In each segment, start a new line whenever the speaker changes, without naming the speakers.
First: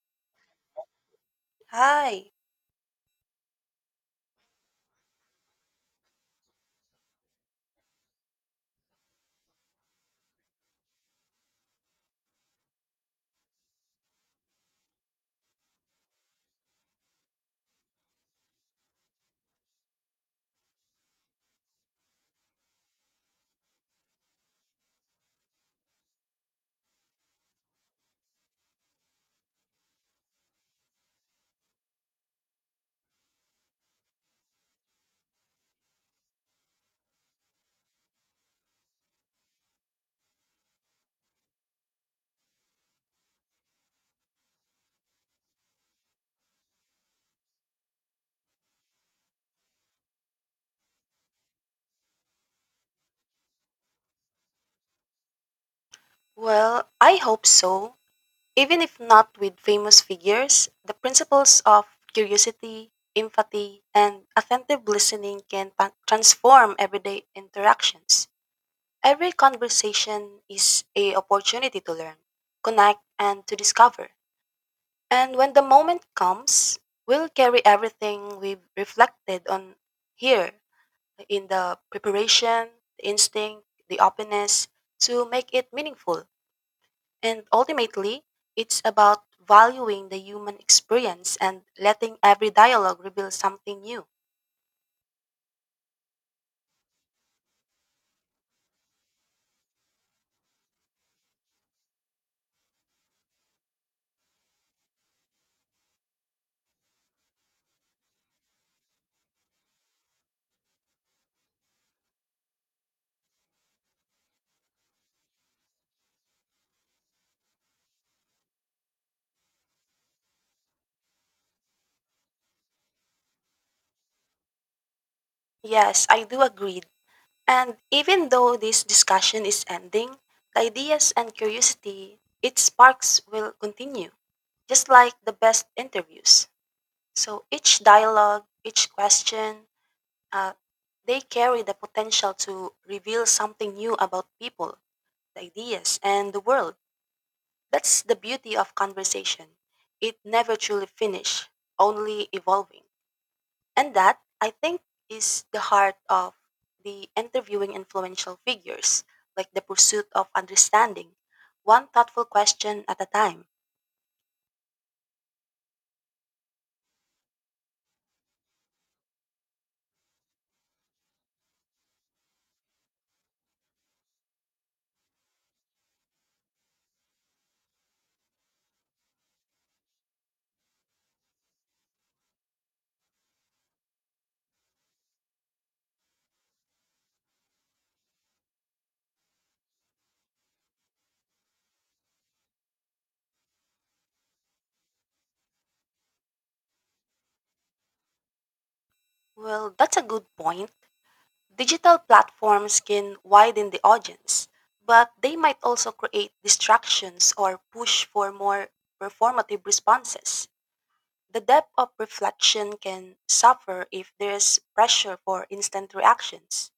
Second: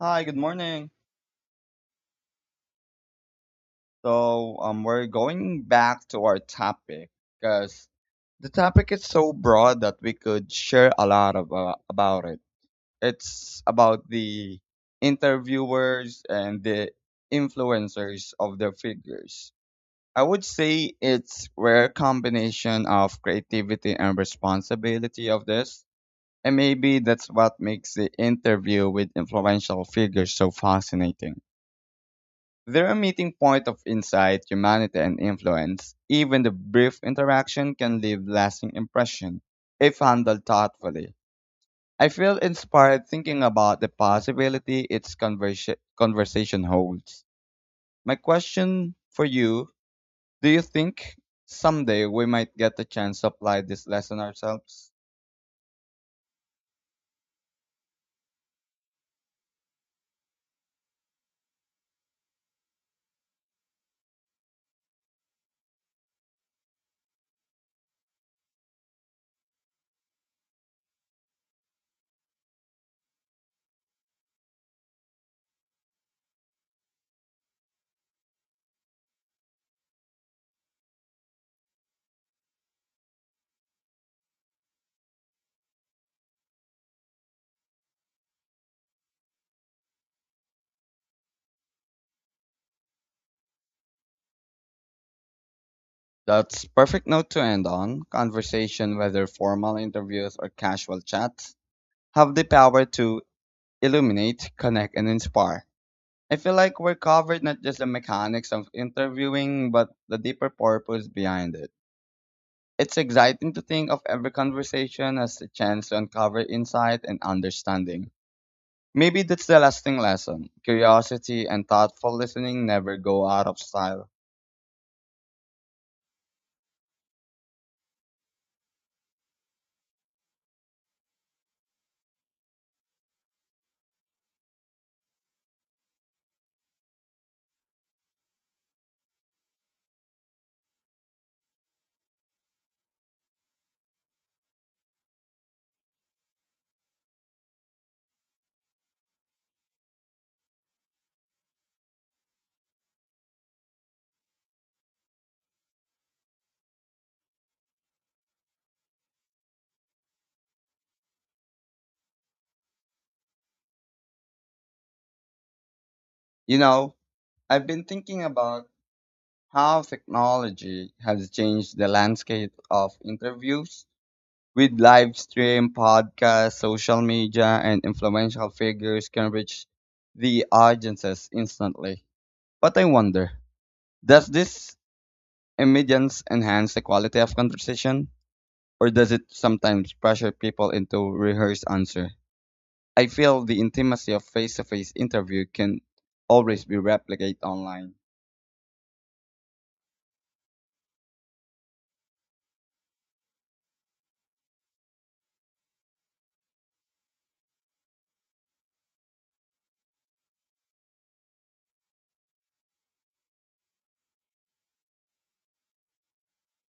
Hi, good morning.
Hi.
We're going back to our topic because the topic is so broad that we could share a lot of, about it. It's about the interviewers and the influencers of their figures. I would say it's rare combination of creativity and responsibility of this. And maybe that's what makes the interview with influential figures so fascinating. They're a meeting point of insight, humanity, and influence. Even the brief interaction can leave lasting impression if handled thoughtfully. I feel inspired thinking about the possibility its conversation holds. My question for you, do you think someday we might get the chance to apply this lesson ourselves?
Well, I hope so. Even if not with famous figures, the principles of curiosity, empathy, and attentive listening can transform everyday interactions. Every conversation is a opportunity to learn, connect, and to discover. And when the moment comes, we'll carry everything we've reflected on here in the preparation, the instinct, the openness to make it meaningful. And ultimately, it's about valuing the human experience and letting every dialogue reveal something new.
That's perfect note to end on. Conversation, whether formal interviews or casual chats, have the power to illuminate, connect, and inspire. I feel like we're covered not just the mechanics of interviewing, but the deeper purpose behind it. It's exciting to think of every conversation as a chance to uncover insight and understanding. Maybe that's the lasting lesson. Curiosity and thoughtful listening never go out of style.
Yes, I do agree. And even though this discussion is ending, the ideas and curiosity it sparks will continue, just like the best interviews. So each dialogue, each question, uh, they carry the potential to reveal something new about people, the ideas, and the world. That's the beauty of conversation. It never truly finishes, only evolving. And that, I think, is the heart of the interviewing influential figures, like the pursuit of understanding, one thoughtful question at a time.
You know, I've been thinking about how technology has changed the landscape of interviews with live stream, podcasts, social media, and influential figures can reach the audiences instantly. But I wonder, does this immediance enhance the quality of conversation, or does it sometimes pressure people into rehearsed answer? I feel the intimacy of face-to-face interview can always be replicated online.
Well, that's a good point. Digital platforms can widen the audience, but they might also create distractions or push for more performative responses. The depth of reflection can suffer if there's pressure for instant reactions.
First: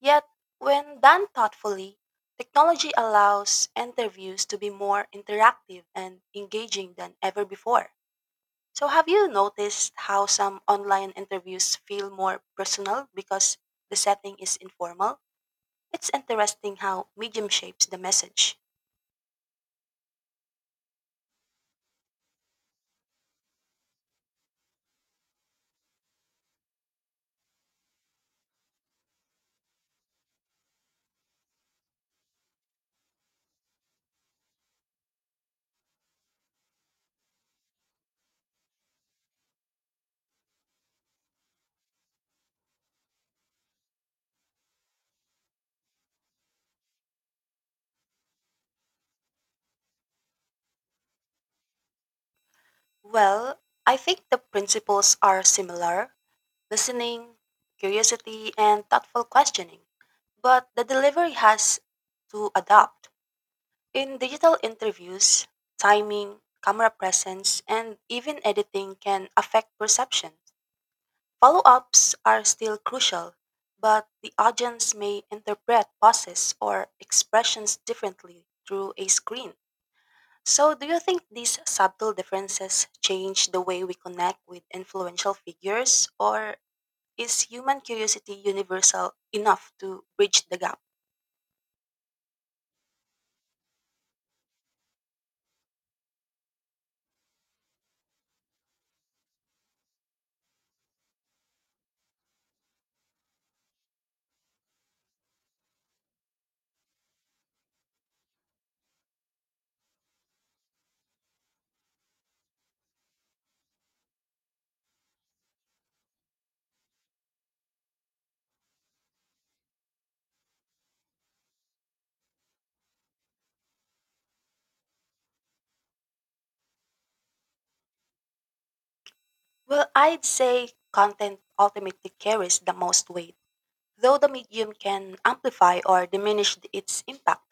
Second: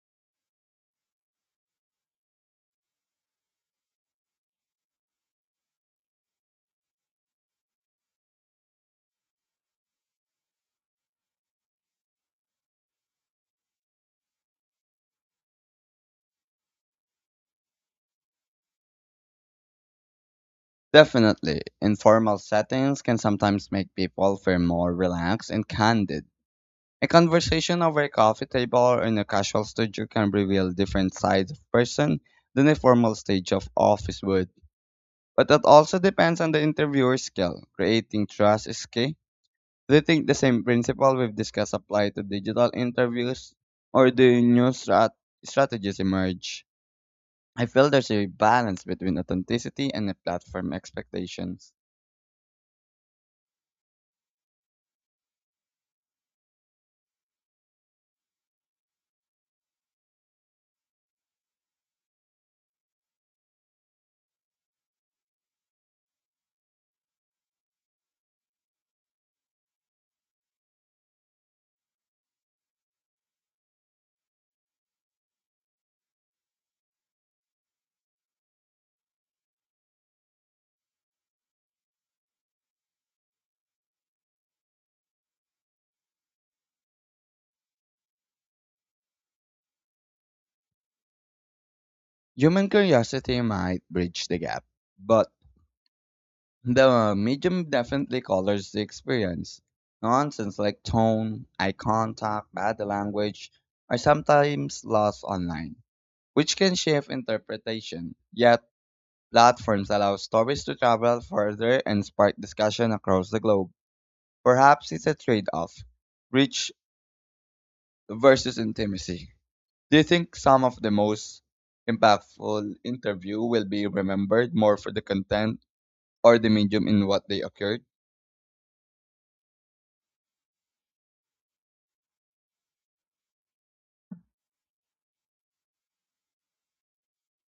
Yet, when done thoughtfully, technology allows interviews to be more interactive and engaging than ever before. So, have you noticed how some online interviews feel more personal because the setting is informal? It's interesting how medium shapes the message.
Definitely, informal settings can sometimes make people feel more relaxed and candid. A conversation over a coffee table or in a casual studio can reveal different sides of person than a formal stage of office would. But that also depends on the interviewer's skill. Creating trust is key. Do you think the same principle we've discussed apply to digital interviews, or do new strategies emerge? I feel there's a balance between authenticity and the platform expectations.
Well, I think the principles are similar listening, curiosity, and thoughtful questioning. But the delivery has to adapt. In digital interviews, timing, camera presence, and even editing can affect perception. Follow ups are still crucial, but the audience may interpret pauses or expressions differently through a screen. So, do you think these subtle differences change the way we connect with influential figures, or is human curiosity universal enough to bridge the gap?
Human curiosity might bridge the gap, but the medium definitely colors the experience. Nonsense like tone, eye contact, body language are sometimes lost online, which can shift interpretation. Yet, platforms allow stories to travel further and spark discussion across the globe. Perhaps it's a trade off, reach versus intimacy. Do you think some of the most impactful interview will be remembered more for the content or the medium in what they occurred?
Well, I'd say content ultimately carries the most weight, though the medium can amplify or diminish its impact.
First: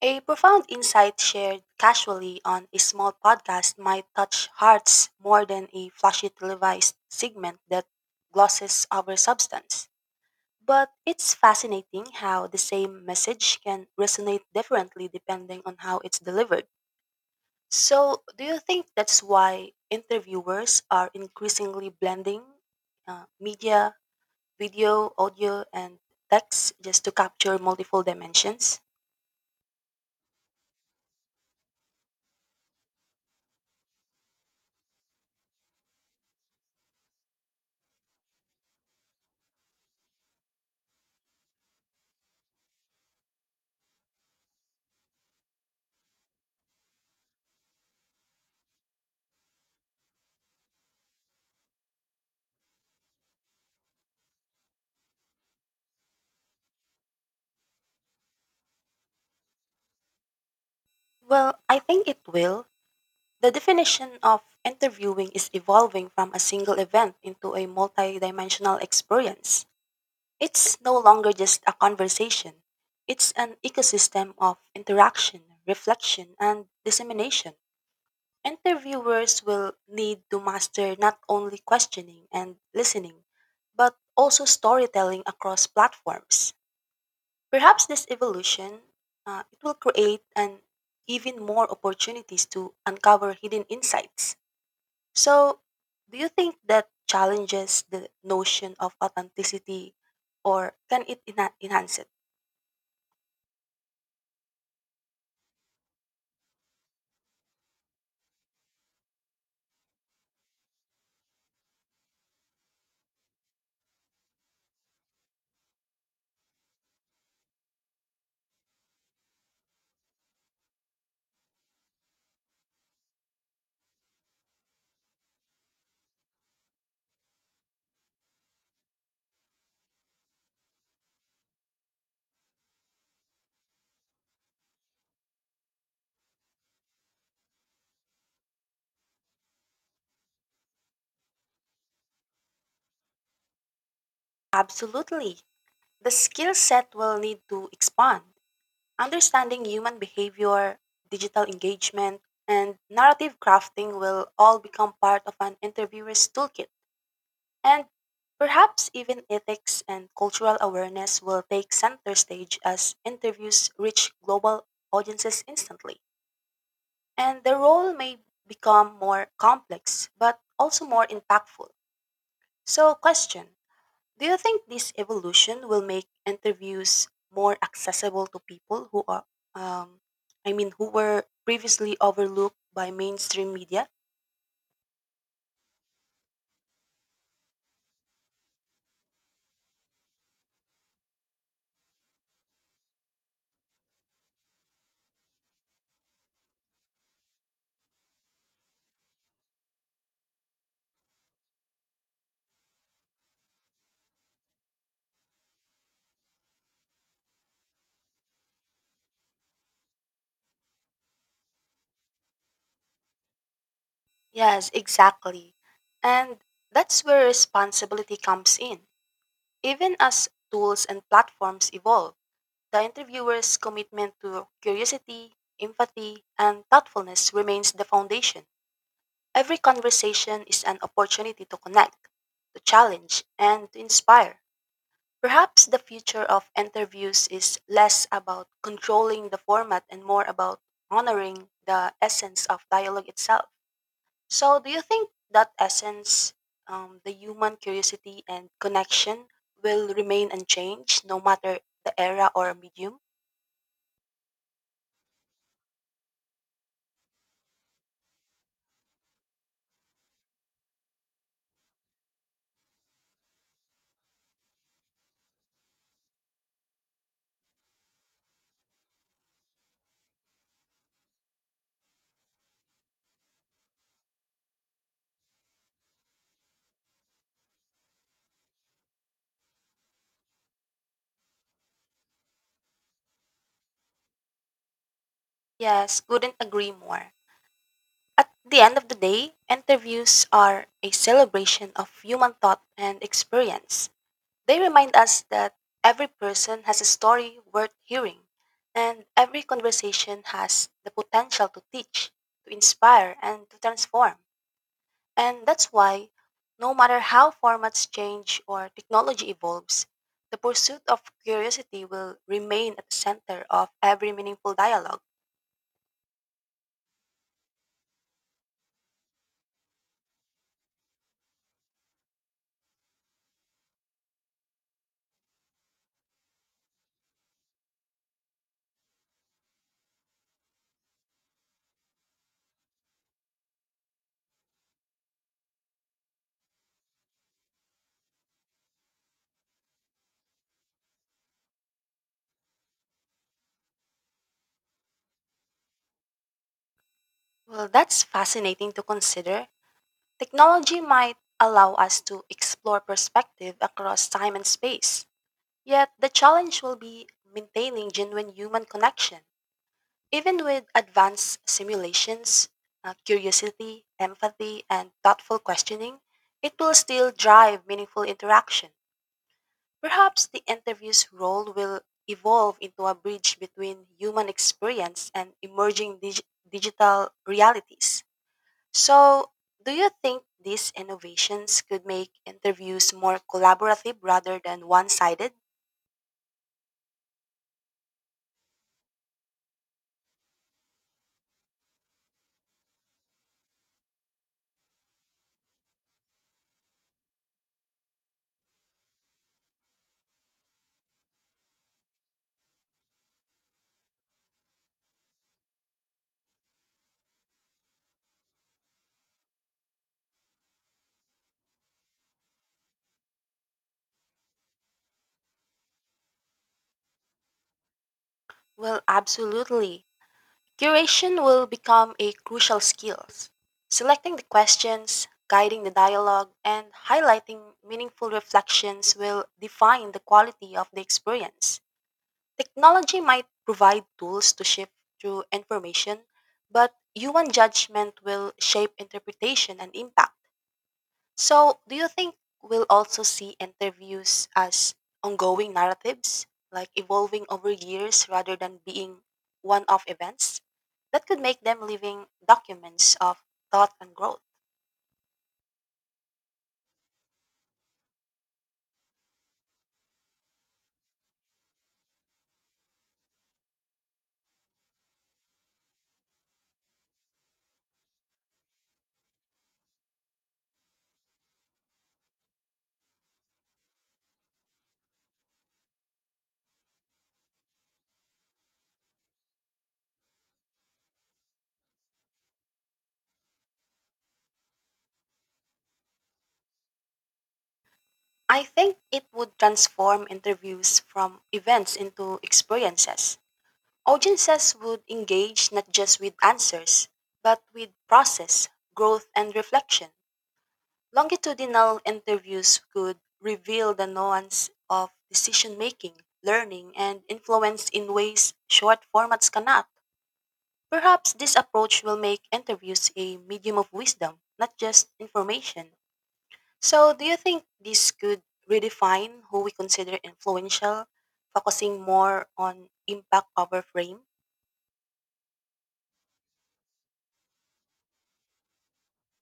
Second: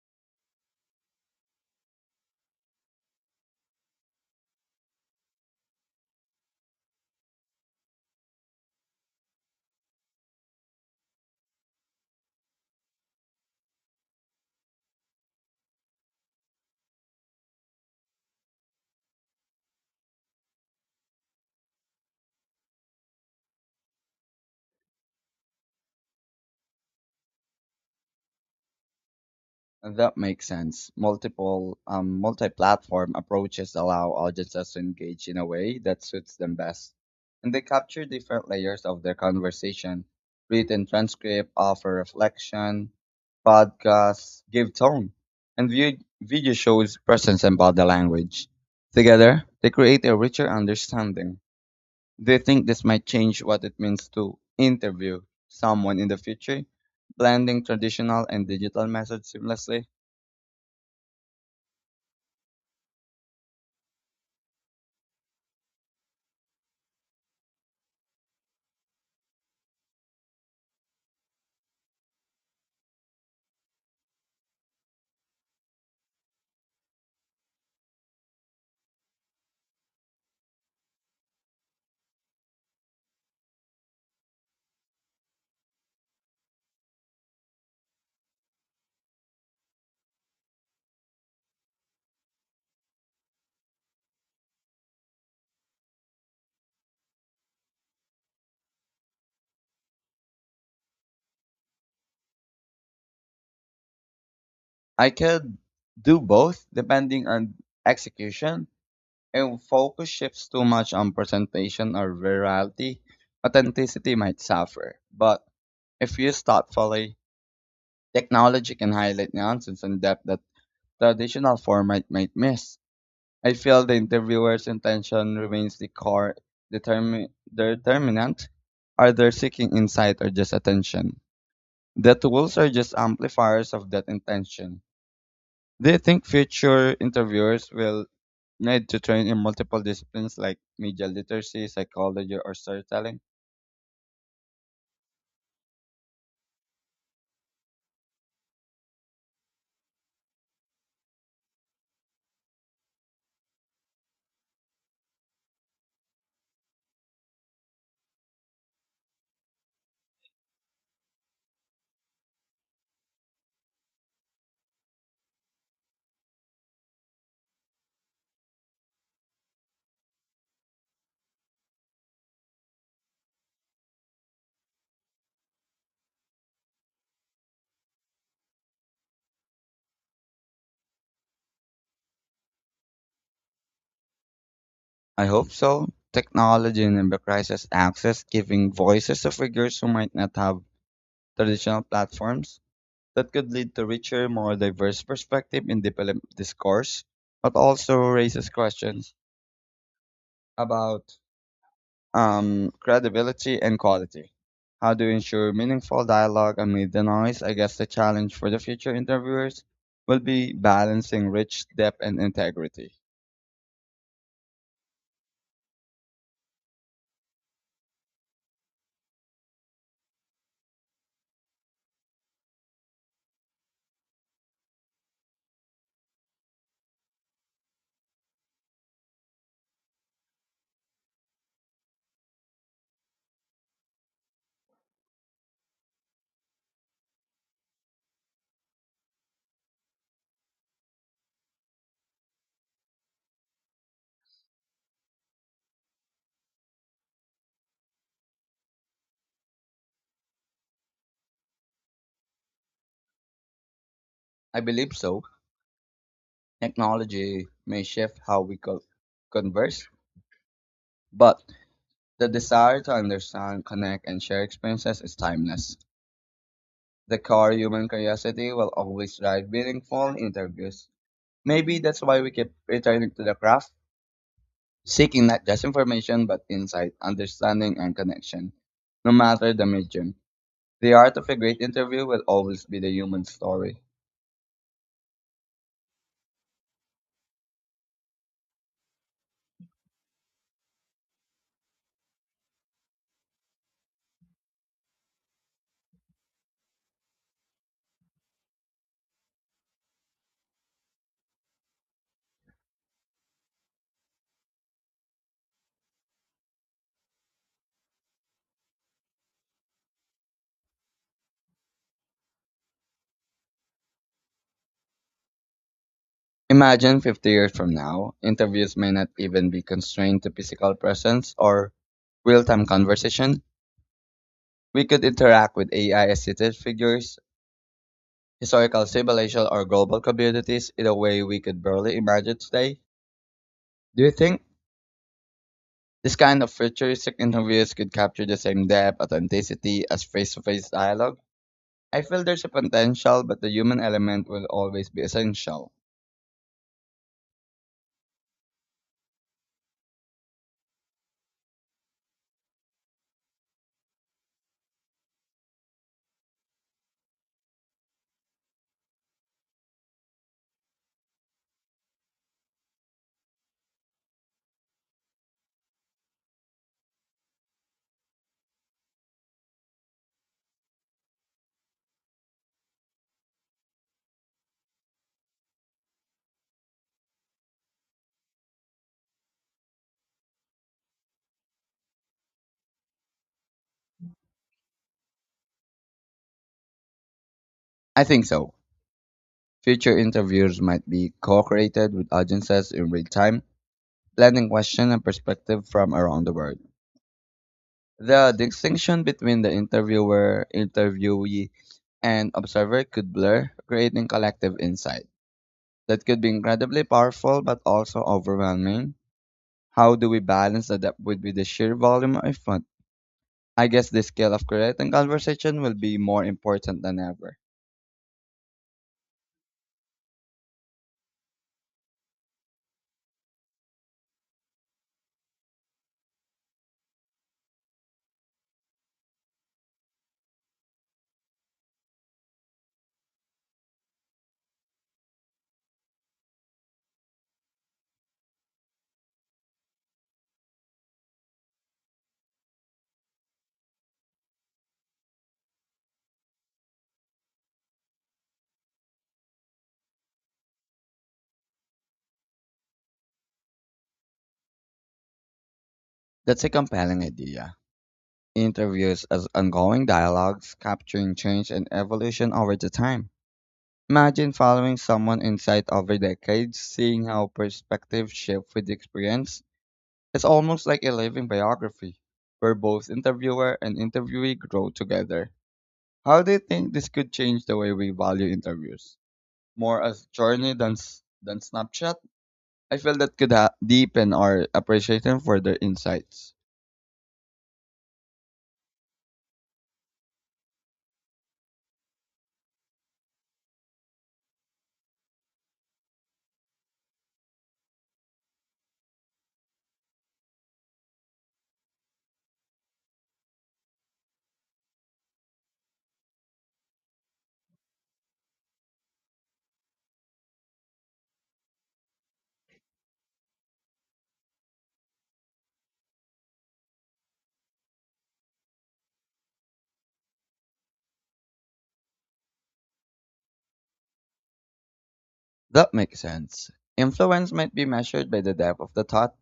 A profound insight shared casually on a small podcast might touch hearts more than a flashy televised segment that glosses over substance. But it's fascinating how the same message can resonate differently depending on how it's delivered. So, do you think that's why interviewers are increasingly blending media, video, audio, and text just to capture multiple dimensions?
That makes sense. Multiple Multi-platform approaches allow audiences to engage in a way that suits them best, and they capture different layers of their conversation. Written transcript, offer reflection, podcasts, give tone, and video shows presence and body language. Together, they create a richer understanding. Do you think this might change what it means to interview someone in the future, blending traditional and digital methods seamlessly?
Well, I think it will. The definition of interviewing is evolving from a single event into a multi dimensional experience. It's no longer just a conversation, it's an ecosystem of interaction, reflection, and dissemination. Interviewers will need to master not only questioning and listening, but also storytelling across platforms. Perhaps this evolution it will create an even more opportunities to uncover hidden insights. So, do you think that challenges the notion of authenticity, or can it enhance it?
I could do both depending on execution. If focus shifts too much on presentation or virality, authenticity might suffer. But if used thoughtfully, technology can highlight nuances and depth that traditional format might miss. I feel the interviewer's intention remains the core determinant. Are they seeking insight or just attention? The tools are just amplifiers of that intention. Do you think future interviewers will need to train in multiple disciplines like media literacy, psychology, or storytelling?
Absolutely. The skill set will need to expand understanding human behavior, digital engagement, and narrative crafting will all become part of an interviewer's toolkit. And perhaps even ethics and cultural awareness will take center stage as interviews reach global audiences instantly. And the role may become more complex, but also more impactful. So, question, do you think this evolution will make interviews more accessible to people who are, um, who were previously overlooked by mainstream media?
I hope so. Technology and democratizes access, giving voices to figures who might not have traditional platforms. That could lead to richer, more diverse perspective in development discourse, but also raises questions about, credibility and quality. How do you ensure meaningful dialogue amid the noise? I guess the challenge for the future interviewers will be balancing rich depth and integrity.
Yes, exactly. And that's where responsibility comes in. Even as tools and platforms evolve, the interviewer's commitment to curiosity, empathy, and thoughtfulness remains the foundation. Every conversation is an opportunity to connect, to challenge, and to inspire. Perhaps the future of interviews is less about controlling the format and more about honoring the essence of dialogue itself. So, do you think that essence, the human curiosity and connection, will remain unchanged no matter the era or medium?
I believe so. Technology may shift how we converse, but the desire to understand, connect, and share experiences is timeless. The core human curiosity will always drive meaningful interviews. Maybe that's why we keep returning to the craft, seeking not just information but insight, understanding, and connection. No matter the medium, the art of a great interview will always be the human story.
Yes, couldn't agree more. At the end of the day, interviews are a celebration of human thought and experience. They remind us that every person has a story worth hearing, and every conversation has the potential to teach, to inspire, and to transform. And that's why, no matter how formats change or technology evolves, the pursuit of curiosity will remain at the center of every meaningful dialogue.
Imagine 50 years from now, interviews may not even be constrained to physical presence or real time conversation. We could interact with AI assisted figures, historical civilizations, or global communities in a way we could barely imagine today. Do you think this kind of futuristic interviews could capture the same depth, authenticity as face to face dialogue? I feel there's a potential, but the human element will always be essential.
Well, that's fascinating to consider. Technology might allow us to explore perspective across time and space. Yet the challenge will be maintaining genuine human connection. Even with advanced simulations, curiosity, empathy, and thoughtful questioning, it will still drive meaningful interaction. Perhaps the interview's role will evolve into a bridge between human experience and emerging digital realities. So, do you think these innovations could make interviews more collaborative rather than one sided?
I think so. Future interviews might be co created with audiences in real time, blending question and perspective from around the world. The distinction between the interviewer, interviewee, and observer could blur, creating collective insight. That could be incredibly powerful but also overwhelming. How do we balance the depth with the sheer volume of fun? I guess the skill of creating conversation will be more important than ever.
Well, absolutely. Curation will become a crucial skill. Selecting the questions, guiding the dialogue, and highlighting meaningful reflections will define the quality of the experience. Technology might provide tools to shift through information, but human judgment will shape interpretation and impact. So, do you think we'll also see interviews as ongoing narratives, like evolving over years rather than being one off events? That could make them living documents of thought and growth.
That's a compelling idea. Interviews as ongoing dialogues, capturing change and evolution over the time. Imagine following someone insight over decades, seeing how perspectives shift with experience. It's almost like a living biography, where both interviewer and interviewee grow together. How do you think this could change the way we value interviews? More as journey than than snapshot? I feel that could deepen our appreciation for their insights.
I think it would transform interviews from events into experiences. Audiences would engage not just with answers, but with process, growth, and reflection. Longitudinal interviews could reveal the nuance of decision making, learning, and influence in ways short formats cannot. Perhaps this approach will make interviews a medium of wisdom, not just information. So, do you think this could redefine who we consider influential, focusing more on impact over frame?
That makes sense. Influence might be measured by the depth of the thought,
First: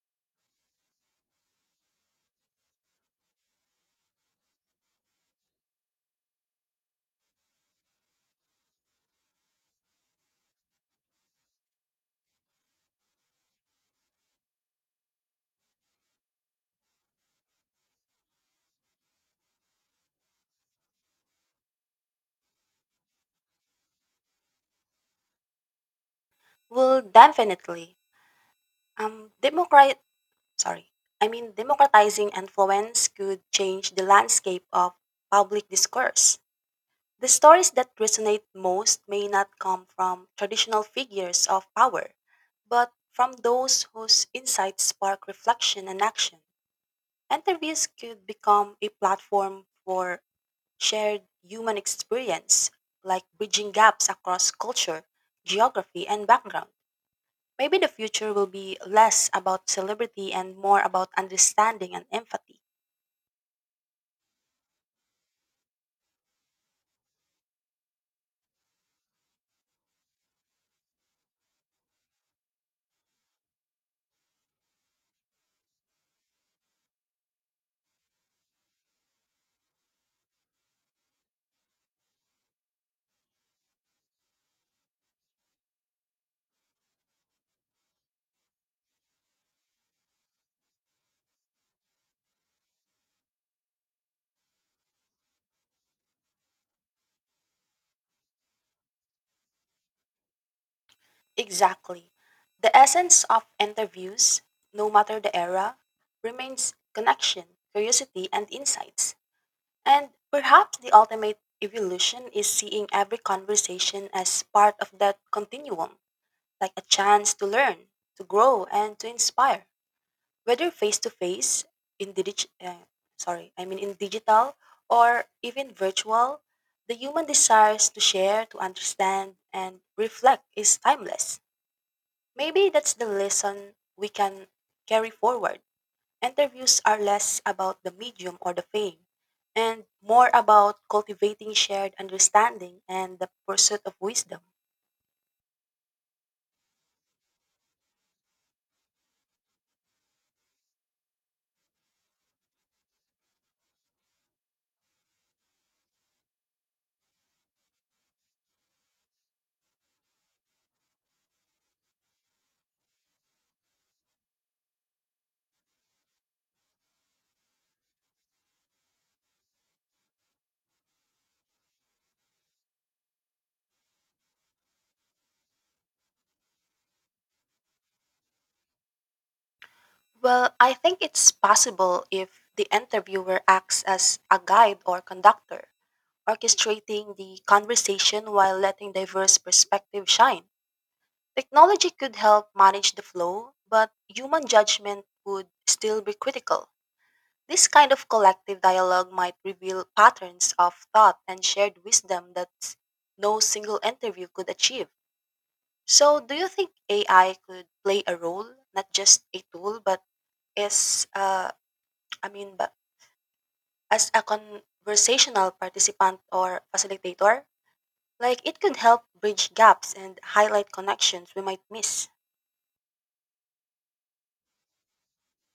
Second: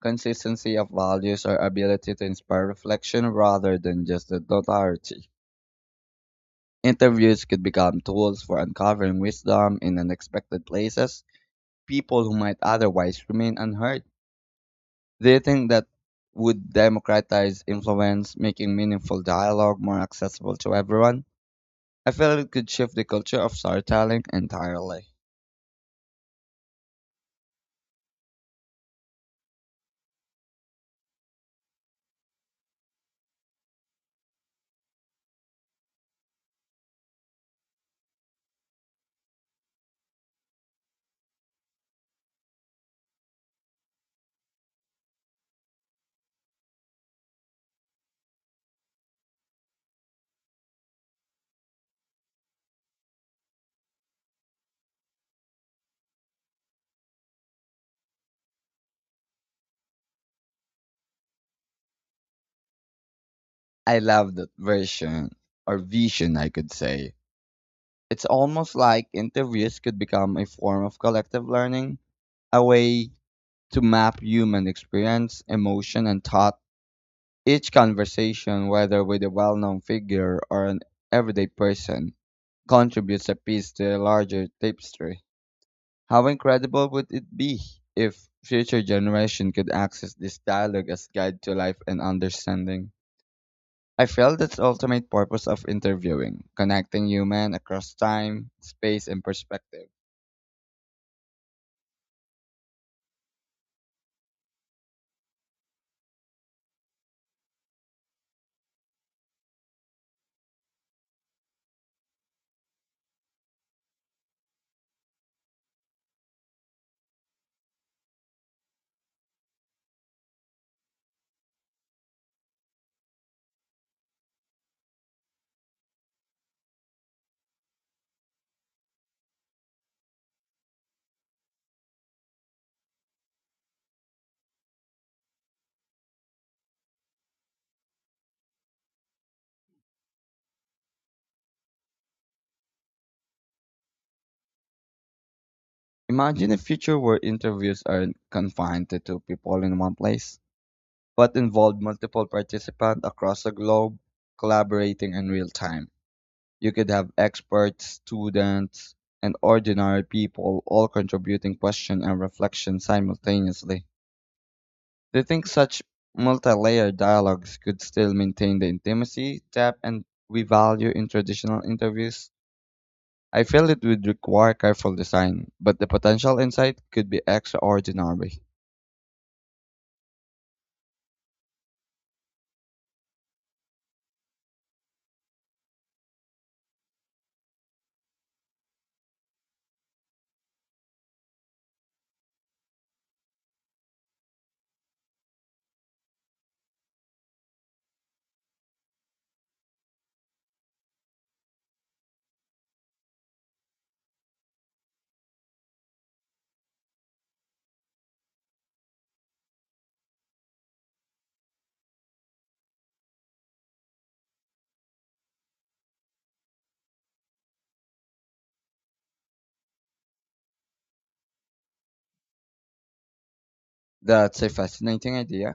consistency of values, or ability to inspire reflection rather than just the notoriety. Interviews could become tools for uncovering wisdom in unexpected places, people who might otherwise remain unheard. Do you think that would democratize influence, making meaningful dialogue more accessible to everyone? I feel it could shift the culture of storytelling entirely.
Well, definitely. Um, democrat- sorry. Democratizing influence could change the landscape of public discourse. The stories that resonate most may not come from traditional figures of power, but from those whose insights spark reflection and action. Interviews could become a platform for shared human experience, like bridging gaps across culture, geography, and background. Maybe the future will be less about celebrity and more about understanding and empathy.
I love that version, or vision, I could say. It's almost like interviews could become a form of collective learning, a way to map human experience, emotion, and thought. Each conversation, whether with a well known figure or an everyday person, contributes a piece to a larger tapestry. How incredible would it be if future generation could access this dialogue as guide to life and understanding? I feel that's the ultimate purpose of interviewing, connecting human across time, space, and perspective.
Exactly. The essence of interviews, no matter the era, remains connection, curiosity, and insights. And perhaps the ultimate evolution is seeing every conversation as part of that continuum, like a chance to learn, to grow, and to inspire. Whether face to face, in digi- sorry, I mean in digital or even virtual, the human desires to share, to understand, and reflect is timeless. Maybe that's the lesson we can carry forward. Interviews are less about the medium or the fame and more about cultivating shared understanding and the pursuit of wisdom.
Imagine a future where interviews aren't confined to two people in one place, but involve multiple participants across the globe collaborating in real time. You could have experts, students, and ordinary people all contributing questions and reflection simultaneously. Do you think such multi-layered dialogues could still maintain the intimacy, depth, and we value in traditional interviews? I feel it would require careful design, but the potential insight could be extraordinary.
Well, I think it's possible if the interviewer acts as a guide or conductor orchestrating the conversation while letting diverse perspectives shine. Technology could help manage the flow, but human judgment would still be critical. This kind of collective dialogue might reveal patterns of thought and shared wisdom that no single interview could achieve. So, do you think AI could play a role, not just a tool, but as uh, I mean, but as a conversational participant or facilitator? Like it could help bridge gaps and highlight connections we might miss.
That's a fascinating idea.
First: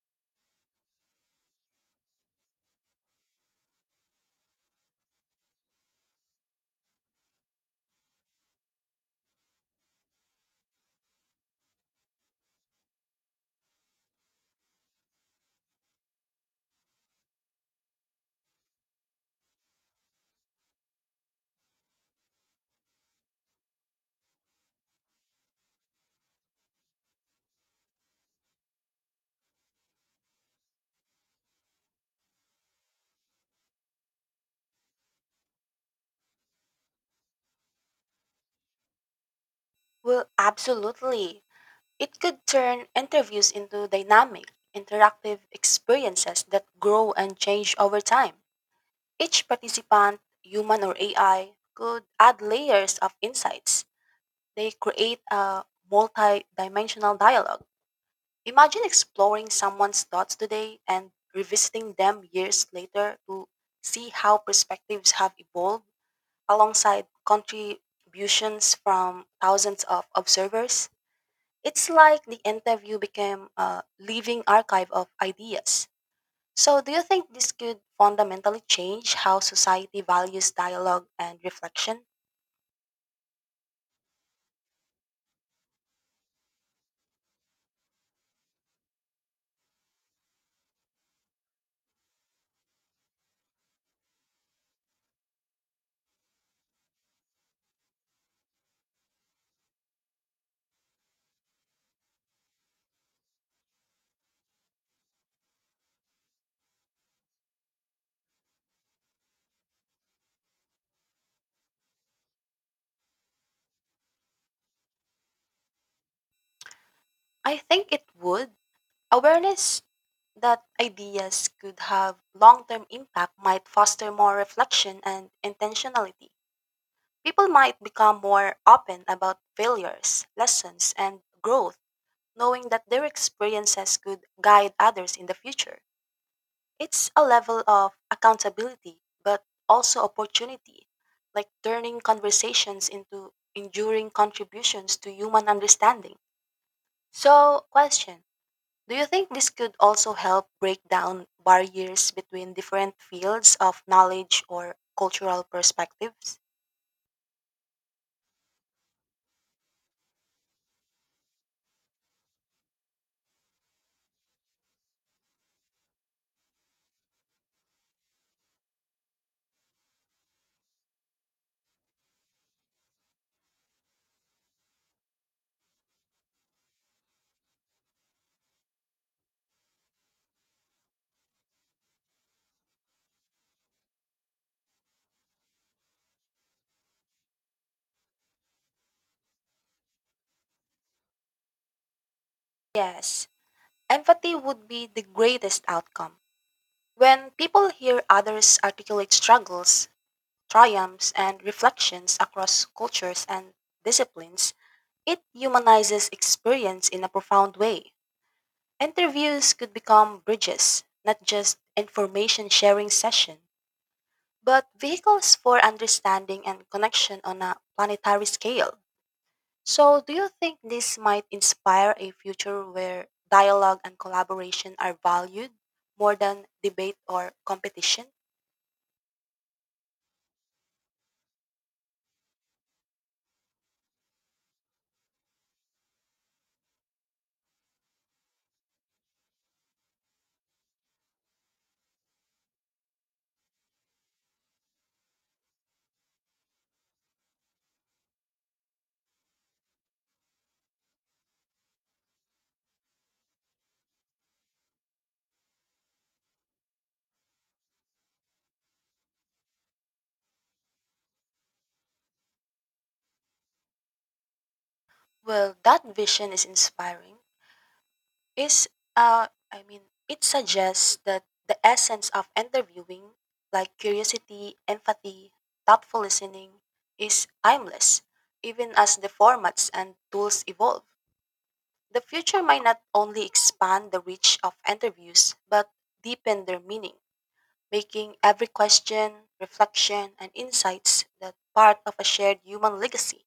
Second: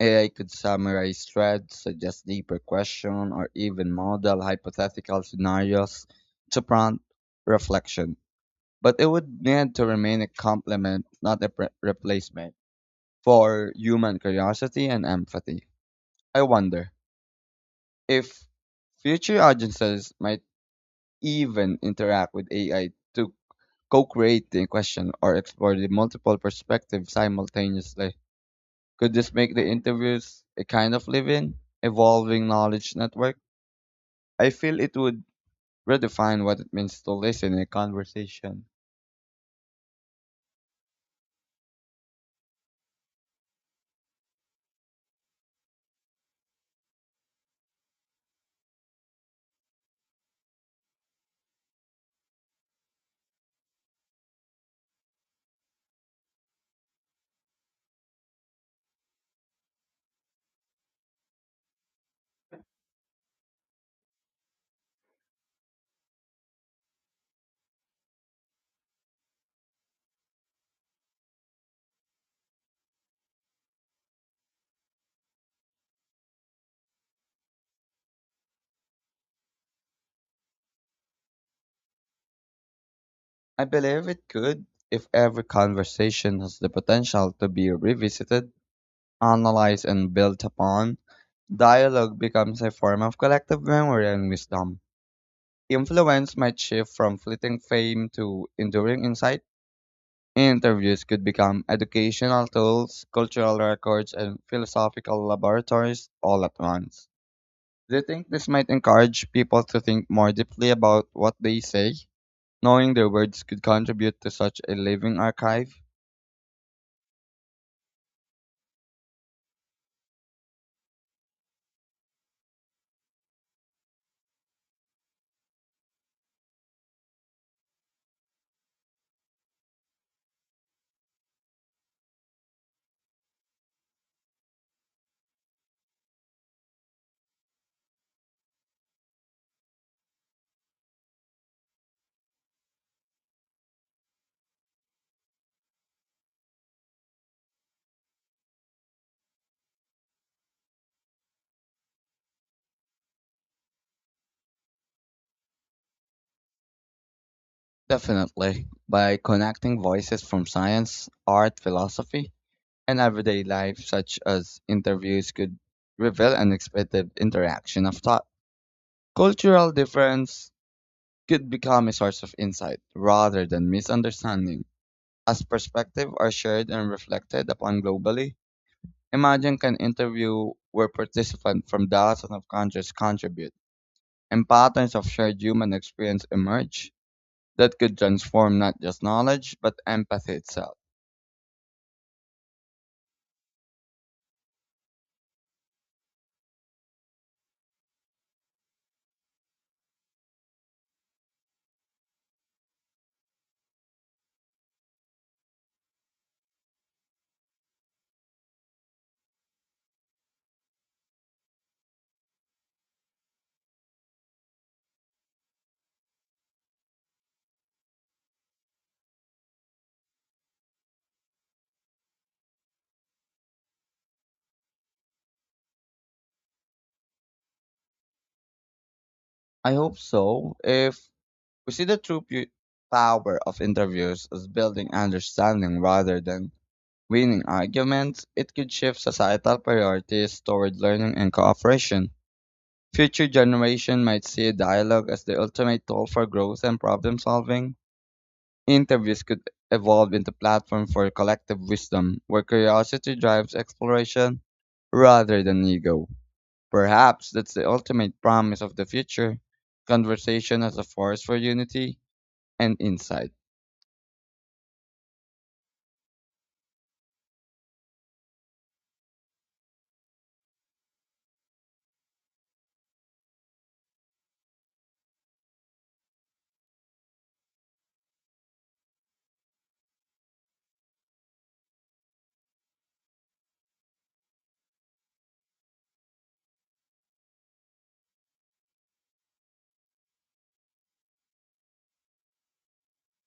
AI could summarize threads, suggest deeper questions, or even model hypothetical scenarios to prompt reflection. But it would need to remain a complement, not a replacement, for human curiosity and empathy. I wonder if future audiences might even interact with AI to co create the question or explore the multiple perspectives simultaneously. Could this make the interviews a kind of living, evolving knowledge network? I feel it would redefine what it means to listen in a conversation.
Well, absolutely. It could turn interviews into dynamic, interactive experiences that grow and change over time. Each participant, human or AI, could add layers of insights. They create a multi dimensional dialogue. Imagine exploring someone's thoughts today and revisiting them years later to see how perspectives have evolved alongside contributions from thousands of observers. It's like the interview became a living archive of ideas. So, do you think this could fundamentally change how society values dialogue and reflection?
I believe it could if every conversation has the potential to be revisited, analyzed, and built upon. Dialogue becomes a form of collective memory and wisdom. Influence might shift from fleeting fame to enduring insight. Interviews could become educational tools, cultural records, and philosophical laboratories all at once. Do you think this might encourage people to think more deeply about what they say, knowing their words could contribute to such a living archive?
I think it would. Awareness that ideas could have long term impact might foster more reflection and intentionality. People might become more open about failures, lessons, and growth knowing that their experiences could guide others in the future. It's a level of accountability, but also opportunity, like turning conversations into enduring contributions to human understanding. So, question, do you think this could also help break down barriers between different fields of knowledge or cultural perspectives?
Definitely. By connecting voices from science, art, philosophy, and everyday life, such as interviews, could reveal unexpected interaction of thought. Cultural difference could become a source of insight rather than misunderstanding. As perspective are shared and reflected upon globally, imagine an interview where participants from dozens of countries contribute and patterns of shared human experience emerge that could transform not just knowledge but empathy itself.
Yes, empathy would be the greatest outcome. When people hear others articulate struggles, triumphs and reflections across cultures and disciplines, it humanizes experience in a profound way. Interviews could become bridges, not just information sharing session, but vehicles for understanding and connection on a planetary scale. So, do you think this might inspire a future where dialogue and collaboration are valued more than debate or competition?
I hope so. If we see the true power of interviews as building understanding rather than winning arguments, it could shift societal priorities toward learning and cooperation. Future generations might see dialogue as the ultimate tool for growth and problem solving. Interviews could evolve into platform for collective wisdom, where curiosity drives exploration rather than ego. Perhaps that's the ultimate promise of the future, conversation as a force for unity and insight.
Well, that vision is inspiring is uh I mean it suggests that the essence of interviewing like curiosity, empathy, thoughtful listening is timeless even as the formats and tools evolve. The future might not only expand the reach of interviews but deepen their meaning, making every question, reflection and insights that part of a shared human legacy.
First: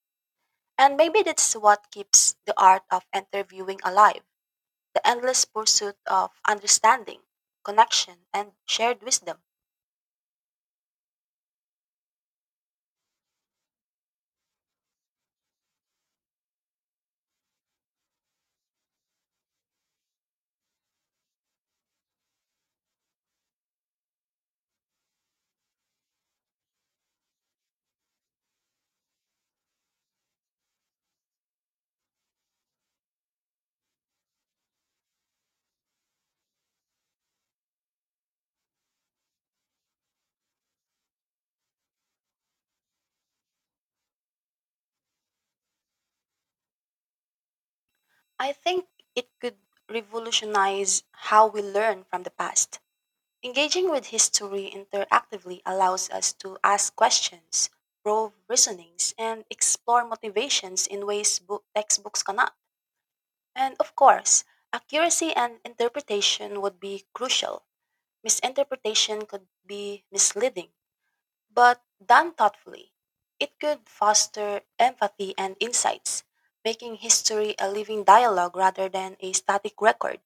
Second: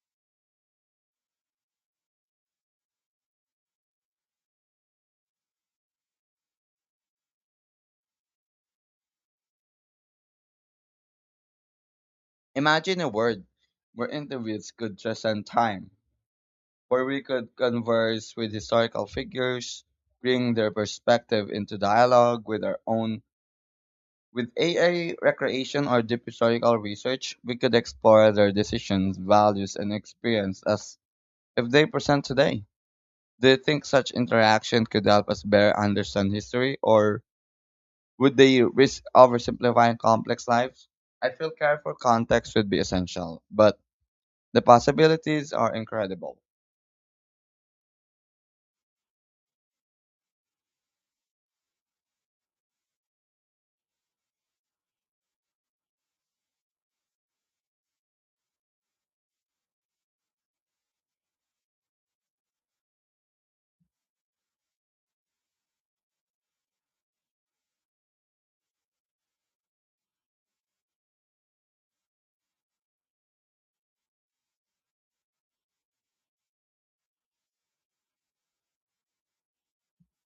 And maybe that's what keeps the art of interviewing alive the endless pursuit of understanding, connection, and shared wisdom.
Imagine a world where interviews could transcend time, where we could converse with historical figures, bring their perspective into dialogue with our own. With AI recreation or deep historical research, we could explore their decisions, values, and experience as if they present today. Do you think such interaction could help us better understand history, or would they risk oversimplifying complex lives? I feel careful context would be essential, but the possibilities are incredible.
I think it could revolutionize how we learn from the past. Engaging with history interactively allows us to ask questions, probe reasonings, and explore motivations in ways book textbooks cannot. And of course, accuracy and interpretation would be crucial. Misinterpretation could be misleading. But done thoughtfully, it could foster empathy and insights, making history a living dialogue rather than a static record.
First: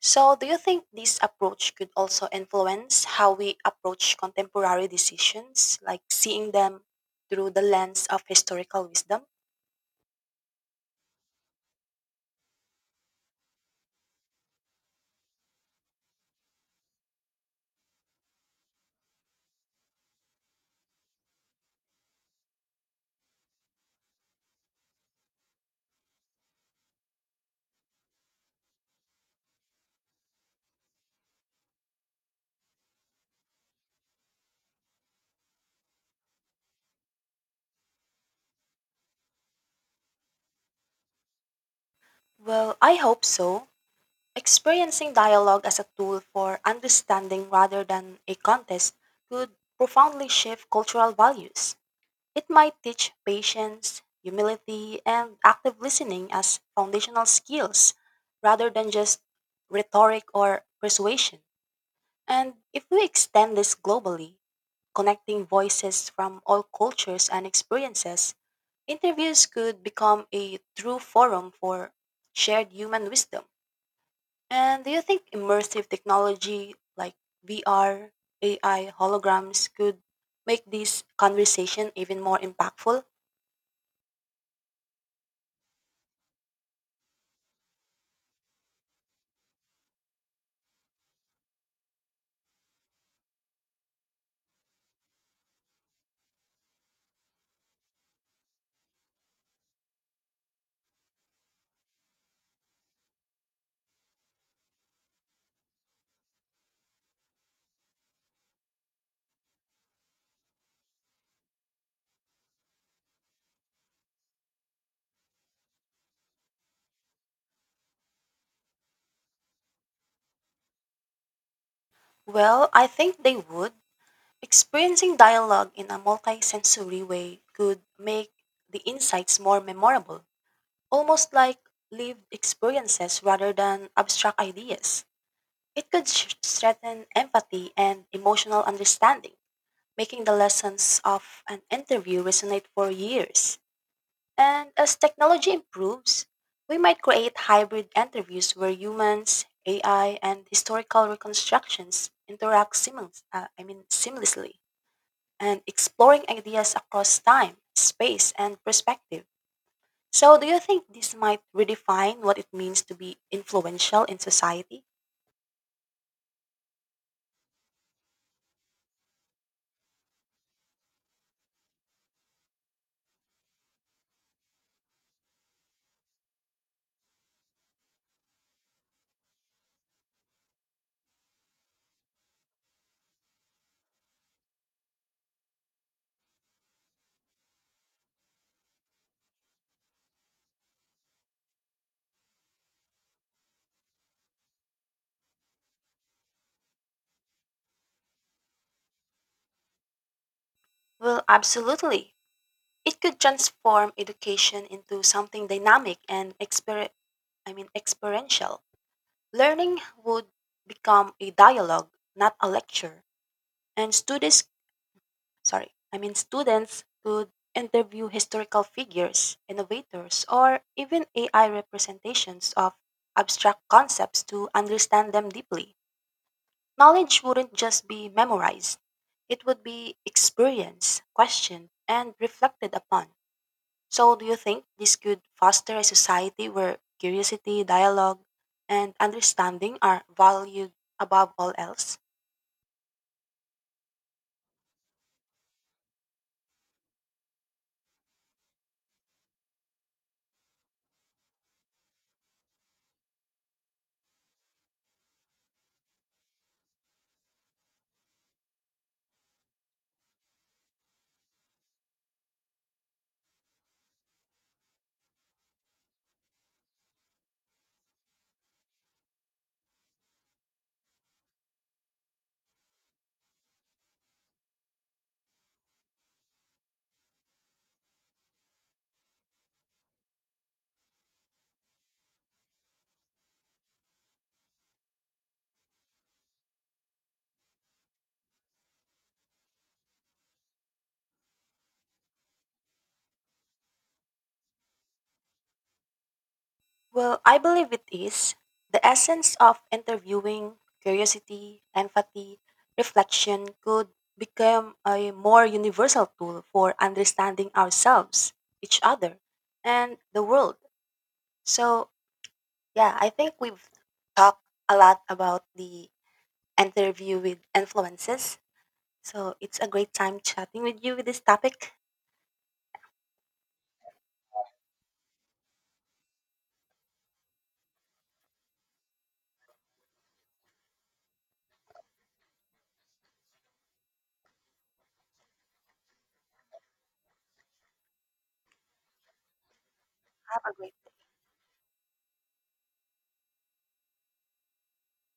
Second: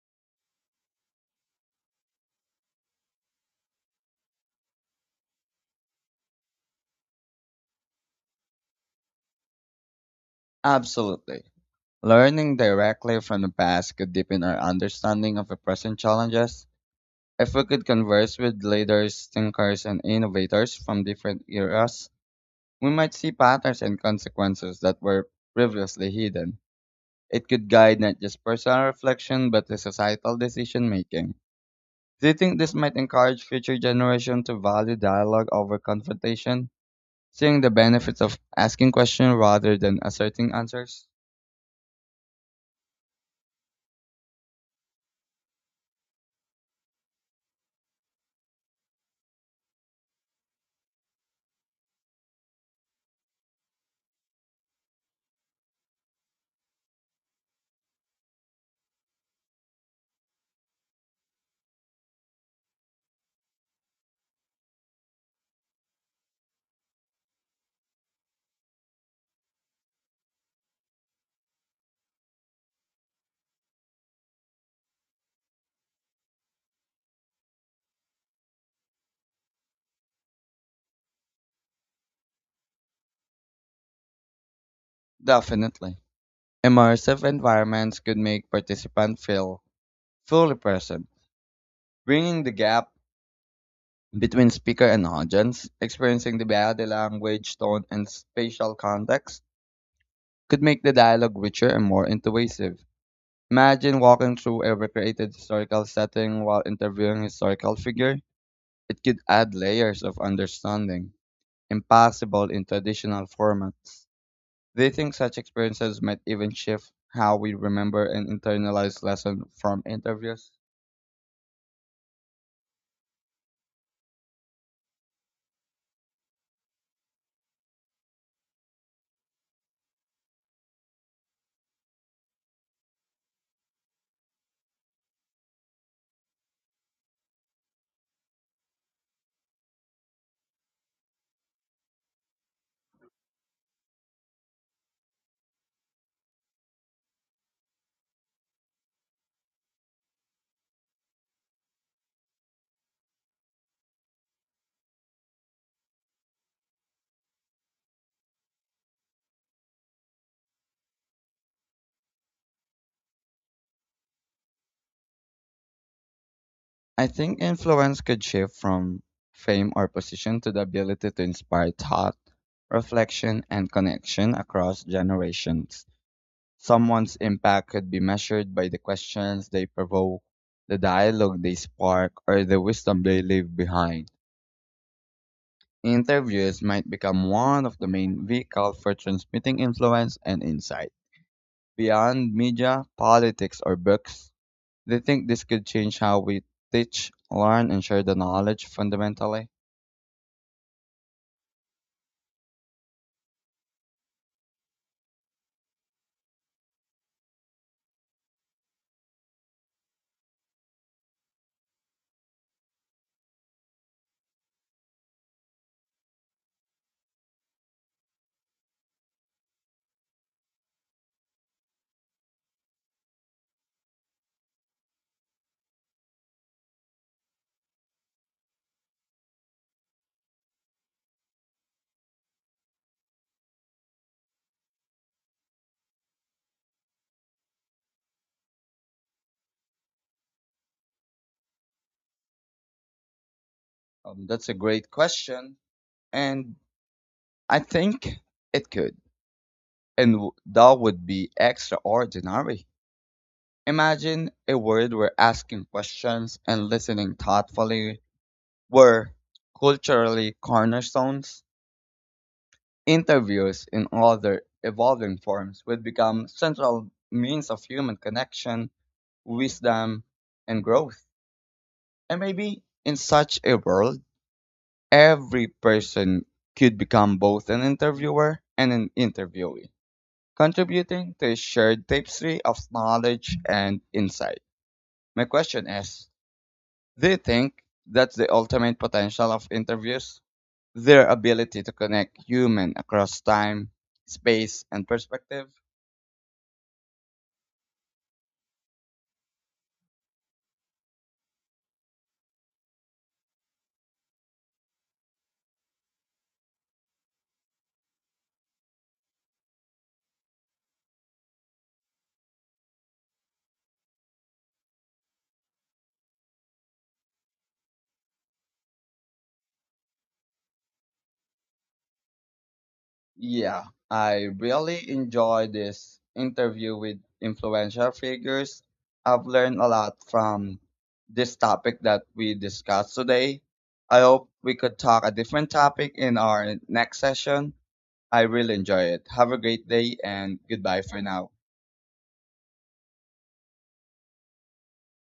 So, do you think this approach could also influence how we approach contemporary decisions, like seeing them through the lens of historical wisdom?
Absolutely. Learning directly from the past could deepen our understanding of the present challenges. If we could converse with leaders, thinkers, and innovators from different eras, we might see patterns and consequences that were previously hidden. It could guide not just personal reflection but the societal decision making. Do you think this might encourage future generations to value dialogue over confrontation, seeing the benefits of asking questions rather than asserting answers?
Well, I hope so. Experiencing dialogue as a tool for understanding rather than a contest could profoundly shift cultural values. It might teach patience, humility, and active listening as foundational skills rather than just rhetoric or persuasion. And if we extend this globally, connecting voices from all cultures and experiences, interviews could become a true forum for shared human wisdom. And do you think immersive technology like VR, AI, holograms could make this conversation even more impactful?
Definitely. Immersive environments could make participants feel fully present, bringing the gap between speaker and audience, experiencing the body language, tone, and spatial context could make the dialogue richer and more intuitive. Imagine walking through a recreated historical setting while interviewing a historical figure. It could add layers of understanding, impossible in traditional formats. Do you think such experiences might even shift how we remember and internalize lessons from interviews?
Well, I think they would. Experiencing dialogue in a multisensory way could make the insights more memorable, almost like lived experiences rather than abstract ideas. It could strengthen empathy and emotional understanding, making the lessons of an interview resonate for years. And as technology improves, we might create hybrid interviews where humans, AI, and historical reconstructions interact seamlessly and exploring ideas across time, space, and perspective. So, do you think this might redefine what it means to be influential in society?
I think influence could shift from fame or position to the ability to inspire thought, reflection, and connection across generations. Someone's impact could be measured by the questions they provoke, the dialogue they spark, or the wisdom they leave behind. Interviews might become one of the main vehicles for transmitting influence and insight. Beyond media, politics, or books, they think this could change how we teach, learn, and share the knowledge fundamentally.
Well, absolutely. It could transform education into something dynamic and experiential. Learning would become a dialogue, not a lecture, and students, sorry, I mean students could interview historical figures, innovators, or even AI representations of abstract concepts to understand them deeply. Knowledge wouldn't just be memorized. It would be experienced, questioned, and reflected upon. So, do you think this could foster a society where curiosity, dialogue, and understanding are valued above all else?
That's a great question, and I think it could, and that would be extraordinary. Imagine a world where asking questions and listening thoughtfully were culturally cornerstones. Interviews in other evolving forms would become central means of human connection, wisdom, and growth. And maybe in such a world, every person could become both an interviewer and an interviewee, contributing to a shared tapestry of knowledge and insight. My question is, do you think that's the ultimate potential of interviews? Their ability to connect human across time, space, and perspective?
Well, I believe it is. The essence of interviewing, curiosity, empathy, reflection could become a more universal tool for understanding ourselves, each other, and the world. So, yeah, I think we've talked a lot about the interview with influences. So it's a great time chatting with you with this topic.
Yeah, I really enjoy this interview with influential figures. I've learned a lot from this topic that we discussed today. I hope we could talk a different topic in our next session. I really enjoy it. Have a great day and
Have a great
goodbye for now.